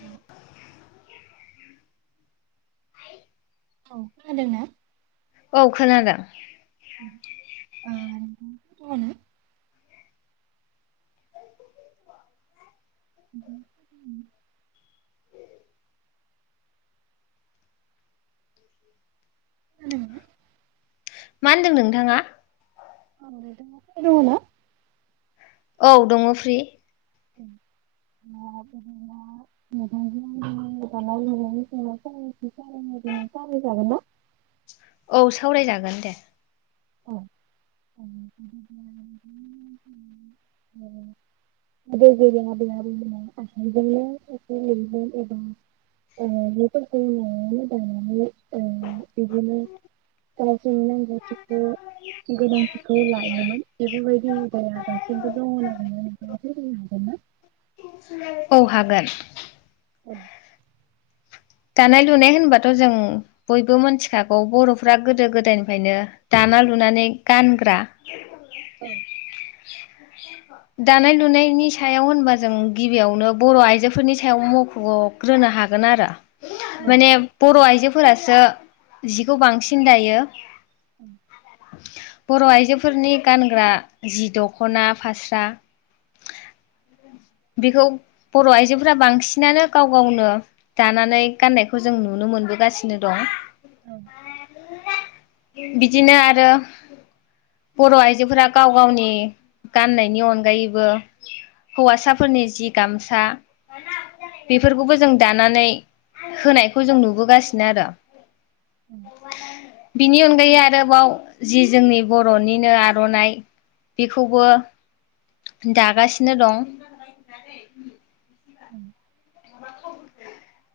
न' [inaudible] औ खोनादोंना? औ खोनादों। आनो [inaudible] उ [inaudible] [inaudible] मा होनदों नोंथाङा? आदिाथना [inaudible] औ दङ फ्रि। अ नोंथां आ दानाय लोंनायनि सायाव सावरायलायजागोन ना [inaudible] औ सावरायजागोन दे। औ याब्ला बा आसामजोंनो एै एबाफोरखौ मोजाङानानै बिदिनो गावजोंनो नांगौ [inaudible] गोनांथिखौ लायोमोन बेफोरबायदि [inaudible] दैया दासिमबो दङ आरो हागोन ना? [inaudible] औ हागोन। औ। [inaudible] दानाय लुनाय होनबाथ जों बयबो मोनथिखागौ बरफ्रा गोदो गोदायनिफ्रायनो दाना लुनानै गानग्रा। ओं [inaudible] दानाय लुनायनि सायाव होनबा जों गिबियावनो बर आइजोफोरनि सायाव मखग्रोनो हागोन आरो। औ माने बर आइजो फोरासो जिखौ बांसिन दायो। [inaudible] बर आइजोफोरनि गानग्रा जि दखना फास्रा। बेखौ बर आइजोफोरा बांसिनानो गाव गावनो दानानै गाननायखौ जों नुनो मोनबोगासिनो दं। औ [inaudible] बिदिनो आरो बर आइजोफोरा गाव गावनि गाननायनि अनगायैबो हौवासा फोरनि जि गामसा बेफोरखौबो जों दानानै होनायखौ जों नुबोगासिनो आरो। [inaudible] बिनि अनगायै आरोबाव जि जोंनि बरनिनो आरनाइ बेखौबो दागासिनो दं। [inaudible]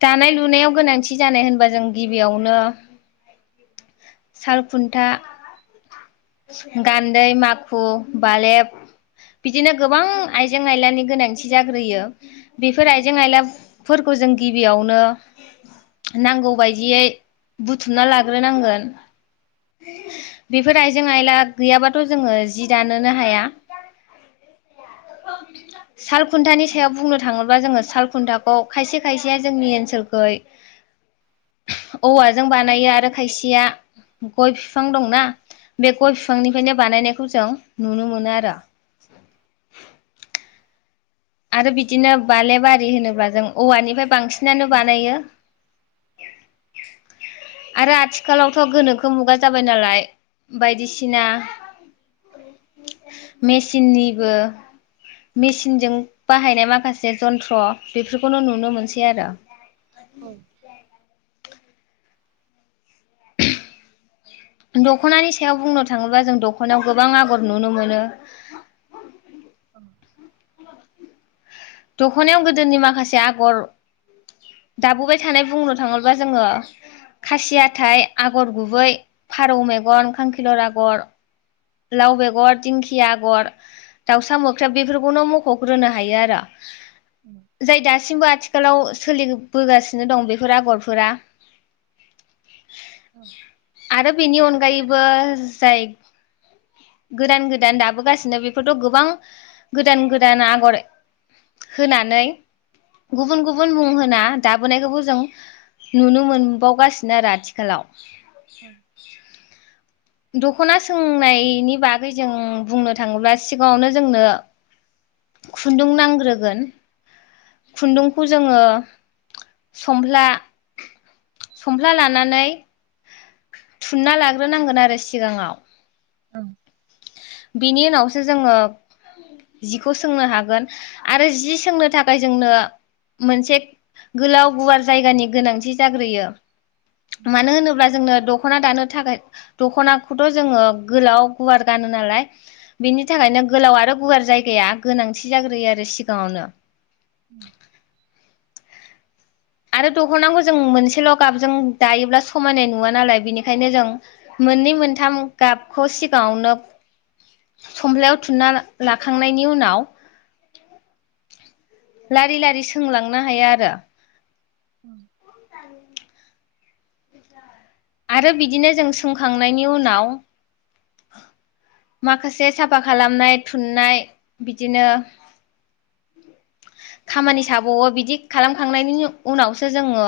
दानाय लुनायाव गोनांथि जानाय होनबा जों गिबियावनो सालखुन्था गान्दै माखु बालेब बिदिनो गोबां आइजें आयलानि गोनांथि जाग्रोयो। बेफोर औ आइजें आइला फोरखौ जों गिबियावनो नांगौ बायदियै बुथुमना लाग्रोनांगोन बेफोर आइजें आयला गैयाबाथ' जोङो जि दानोनो हाया। साल खुन्थानि सायाव बुंनो थाङोब्ला जोङो। सालखुनथा ग खायसे खायसेया जोंनि ओनसोलखै औवाजों बानायो आरो खायसेया गय फिफां दंना बे गय फिफांनिफ्रायनो बानायनायखौ जों नुनो मोनो आरो। आरो बिदिनो बालेबारि होनोब्ला जों औवानिफाय बांसिनानो बानायो। आरो आथिखालावथ गोनोखो मुगा जाबाय नालाय बायदिसिना मेसिननिबो मेचिनजों बाहायनाय माखासे जन्थ्र बेफोरखौनो नुनो मोनसै आरो। औ। दख'नानि सायाव बुंनो थाङोबा जों दख'नायाव गोबां आगर नुनो मोनो। [inaudible] दख'नायाव गोदोनि माखासे आगर दाबोबाय थानाय बुंनो थाङोबोब्ला जोङो खासि हाथाय, आगर गुबै, फारौ मेगन, खांखिलर आगर लाव बेगर, दिंखिया आगर, दाउसा मोख्रेब बेफोरखौनो मख'ग्रोनो हायो आरो। जाय दासिमबो आथि खालाव सोलिबोगासिनो दं बेफोर आगरफोरा। आरो बेनि अनगायैबो जाय गोदान गोदान दाबोगासिनो बेफोरथ' गोबां गोदान गोदान आगर होनानै गुबुन गुबुन मुं होना दाबोनायखौबो जों नुनो मोनबावगासिनो आरो आथिखालाव। औ। दख'ना सोंनायनि बागै जों बुंनो थाङोब्ला सिगाङावनो जोंनो खुन्दुं नांग्रोगोन खुन्दुंखौ जोङो समफ्ला संफ्ला लानानै थु थुनना लाग्रोनांगोन आरो सिगाङाव औ। बिनि उनावसो जोङो जिखौ सोंनो हागोन आरो जि सोंनो थाखाय जोंनो मोनसे गोलाव गुवार जायगानि गोनांथि जाग्रोयो। मानो होनोब्ला जोंनो दख ख'ना दानो थाखाय दख'नाखौथ' जोङो गोलाव गुवार गानो नालाय बिनि थाखायनो गोलाव आरो गुवार जाय गाया गोनांथि जाग्रोयो आरो सिगाङावनो। उ। आरो दख'नांखौ जों मोनसेल' गाबजों दायोब्ला समायनाय नुवा नालाय बेनिखायनो जों मोननै मोनथाम गाबखौ सिगाङावनो समफ्लायाव थुना लाखांनायनि उनाव लारि लारि सोंलांनो हायो आरो। उम। आरो बिदिनो जों सोंखांनायनि उनाव माखासे साफा खालामनाय थुननाय बिदिनो खामानि साबावो बिदि खालामखांनायनि उनावसो जोङो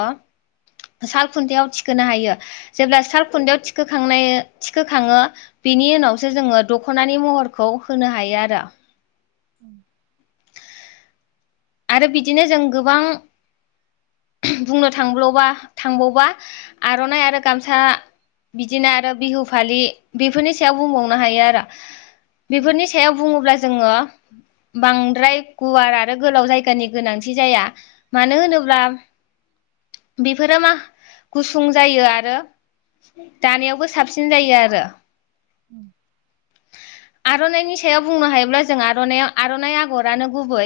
साल खुन्थायाव थिखोनो हायो। जेब्ला सालखुन्दायाव थिखोखांनाय थिखोखाङो बेनि उनावसो जोङो दख'नानि महरखौ होनो हायो आरो। उम। आरो बिदिनो जों गोबां बुंनो थांब्ल'बा थांबावबा आर'नाइ आरो गामसा बिदिनो आरो बिहु फालि बेफोरनि सायाव बुंबावनो हायो आरो। बेफोरनि सायाव बुङोब्ला जोङो बांद्राय गुवार आरो गोलाव जायगानि गोनांथि जाया मानो होनोब्ला बेफोरो मा गुसुं जायो आरो दानायावबो साबसिन जायो आरो। उम। आर'नाइनि सायाव बुंनो हायोब्ला जों आर'नाइयाव आर'नाइ आगरानो गुबै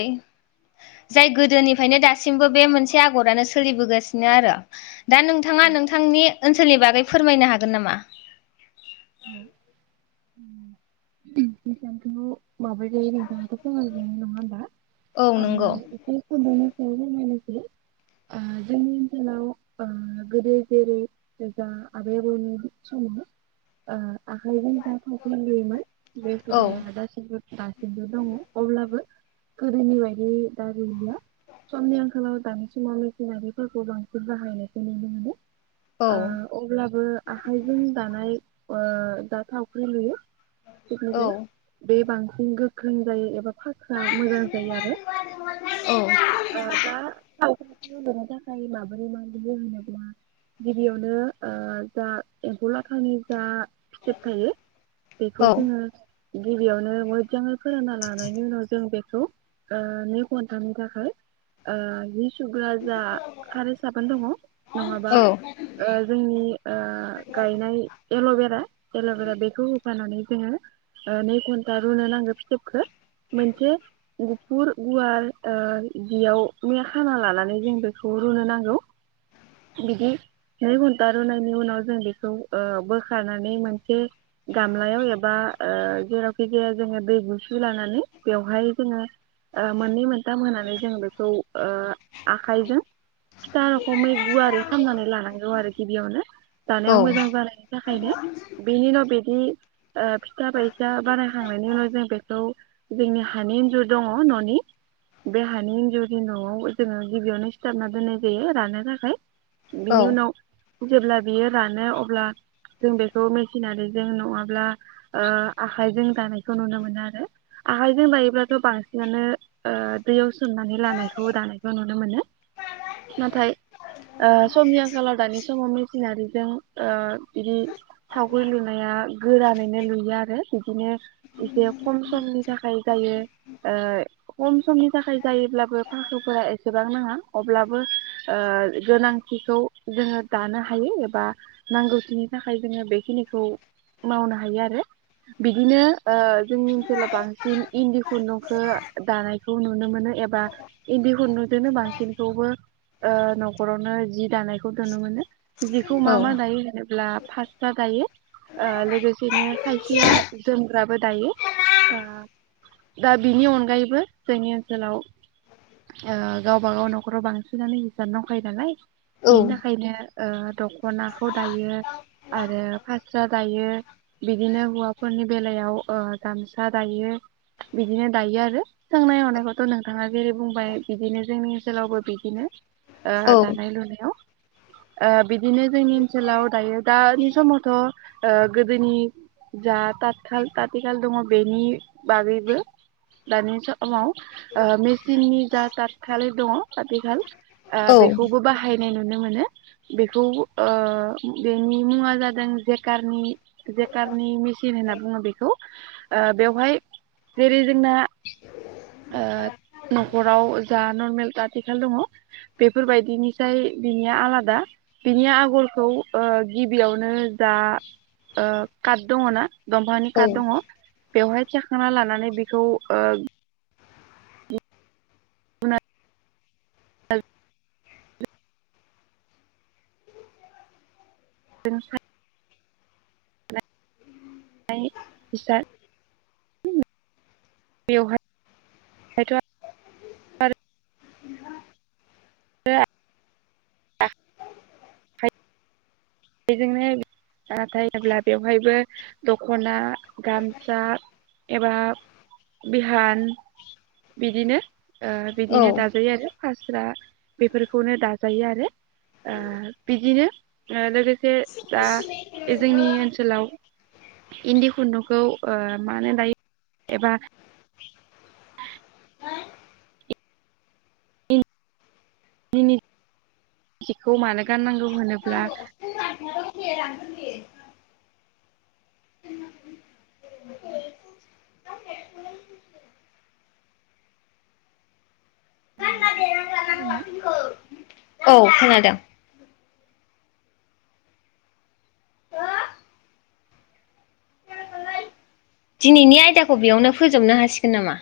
जाय गोदोनिफ्रायनो दासिमबो बे मोनसे आगरानो सोलिबोगासि नो आरो। दा नोंथाङा नोंथांनि ओनस सोलनि बागै फोरमायनो हागोन नामा? औ [unintelligible] हिसानखौ माबायदि दायो नोंथाङाथ' फोरमायबाइ नङा होमबा? औ आंङो नंगौ [unintelligible] दा फोरमायनोसै आ जोंनि ओनसोलाव आ गोदो जेरै जा आबै आबौनि समाव ओ आखाय जा थावख्रि लुयोमोन बे औ हुदाआया दासिमबो दासिमबो दंङ अब्लाबो गोदोनि बायदि दा गैलिया समनि आंखालाव दानि समाव मेसिनारिफोरखौ बांसिन बाहायनायखौ नुनो मोनो। औ ओ अब्लाबो आखाइजों दानाय ओ दा थावख्रि लुयो। औ [unintelligible] बे बां सिन गोख्रों जायो एबा फाखोआ मोजां जायो आरो औ ओ दा थाव ख्रि लुनो थाखाय माबोरै मा लुयो होनोब्ला गिबियावनो ओ जा एम्फौ लाथानि दा स्टेप थायो औ बेखौ जोंङो गिबियावनो मोजाङै फोरानना लानायनि उनाव जों बे खौ नै घनटा थाखाय ओ सुग्रा जा खारै साबोन दंङ नङाबा ओ जोंनि ओ गायनाय एलभेरा-एलभेरा बेखौ लानानै जोंङो नै घन्टा रुनो नांगो फिथोबखौ मोनसे गुफुर गुवार ओ जियावनो खाना लानानै जों बेखौ रुनो नांगौ बिदि नै घन्टा रुनायनि उनाव जों बेखौ ओ बो रुखांनानै मोनसे गामलायाव एबा ओ जेरावखि जाया जोंङो दै गुसु लानानै बेवहाय जोंङो ओ मोननै मोनथाम होनानै जोंङो बेखौ ओ आखाइजों फिथा रखमै गुवारै खालामनानै लानांगौ आरो गिबियावनो औ जानायाव मोजां जानायनि खायनो बिनि उनाव बे बिदि ओ फिथा बायसा बारायखांनायनि उनाव जों बेखौ जोंनि हानि इन्जुर दङ ननि बे हानि इन्जुरनि नआव जोंङो गिबियावनो सिथाबना दोननाय जायो रानो थाखाय। बिनि उनाव जेब्ला बियो रानो अब्ला जों बेखौ मेसिनारिजों नङाब्ला ओ आखाइजों दानायखौ नुनो मोनो आरो आखाइजों दायोब्लाथ बांसिनानो ओ दैयाव सोमनानै लानायखौ दानायखौ नुनो मोनो नाथाय ओ समनि आंखालाव दानि समाव मेसिनारिजों ओ बिदि थावखरि लुनाया गोरानैनो लुयो आरो। बिदिनो एसे खम समनि थाखाय जायो। ओ खम समनि थाखाय जायोब्लाबो फाखोफोरा एसेबां नाङा अब्लाबो ओ गोनांथिखौ जोंङो दानो हायो एबा नांगौखिनि थाखाय जोङो बेखिनिखौ मावनो हायो आरो बिदिनो ओ जोंनि ओनसोलाव बांसिन इन्दि खुन्दुंखौ दानायखौ नुनो मोनो एबा इन्दि खुन्दुंजोंनो बांसिनखौबो ओ नखरावनो जि दानायखौ नुनो मोनो। जिखौ मा मा दायो होनोब्ला फास्रा दायो ओ लोगोसेनो खायसेया जोमग्राबो दायो ओ दा बिनि अनगायैबो जोंनि ओनसोलाव ओ गावबा गाव नखराव बांसिनानो हिसान दंखायो नालाय बेनि औ थाखायनो ओ दखनाखौ दायो। आरो फास्रा दायो बिदिनो हौवाफोरनि बेलायाव ओ गामसा दायो बिदिनो दायो आरो सोंनाय हनायखौथ' नोंथाङा जेरै बुंबाय बिदिनो जोंनि ओनसोलावबो बिदिनो। ओ दानाय लुनायाव। ओ बिदिनो जोंनि ओनसोलाव दायो दानि समावथ' ओ गोदोनि जा ताथखाल तातिखाल दङ बेनि बागैबो दानि समाव ओ मेसिननि जा थाथखाले दङ आथिखाल ओ औ बेखौबो बाहाय नाय नुनो मोनो बेखौ ओ बेनि मुङा जादों जेकारनि जेकारनि मिसिन होनना बुङो बेखौ ओ बेवहाय जेरै जोंना ओ नख'राव जा नरमेल तातिखाल दङ बेफोरबायदिनिसाय बिनिया आलादा बिनि आग'रखौ ओ गिबियावनो जा ओ काट दङ ना? दंफानि काट दङ। बेवहाय [unintelligible] खांना लानानै बिखौ ओ [unintelligible] [unintelligible] [unintelligible] बेवहाय [unintelligible] [unintelligible] बेजोंनो नाथाय जेब्ला बेवहायबो दख'ना गामसा एबा बिहान बिदिनो ओ बिदिनो औ दाजायो आरो फास्रा बेफोरखौनो दाजायो आरो ओ बिदिनो ओ लोगो से जा बे जोंनि ओनसोलाव इन्दि खुन्दुखौ ओ मानो दायो एबा [inaudible] हिखौ मानो गाननांगौ? मोनोब्ला [unintelligible] [inaudible] औ खोनादों। दिनैनि आयदाखौ बेयावनो फोजोबनो हासिगोन नामा?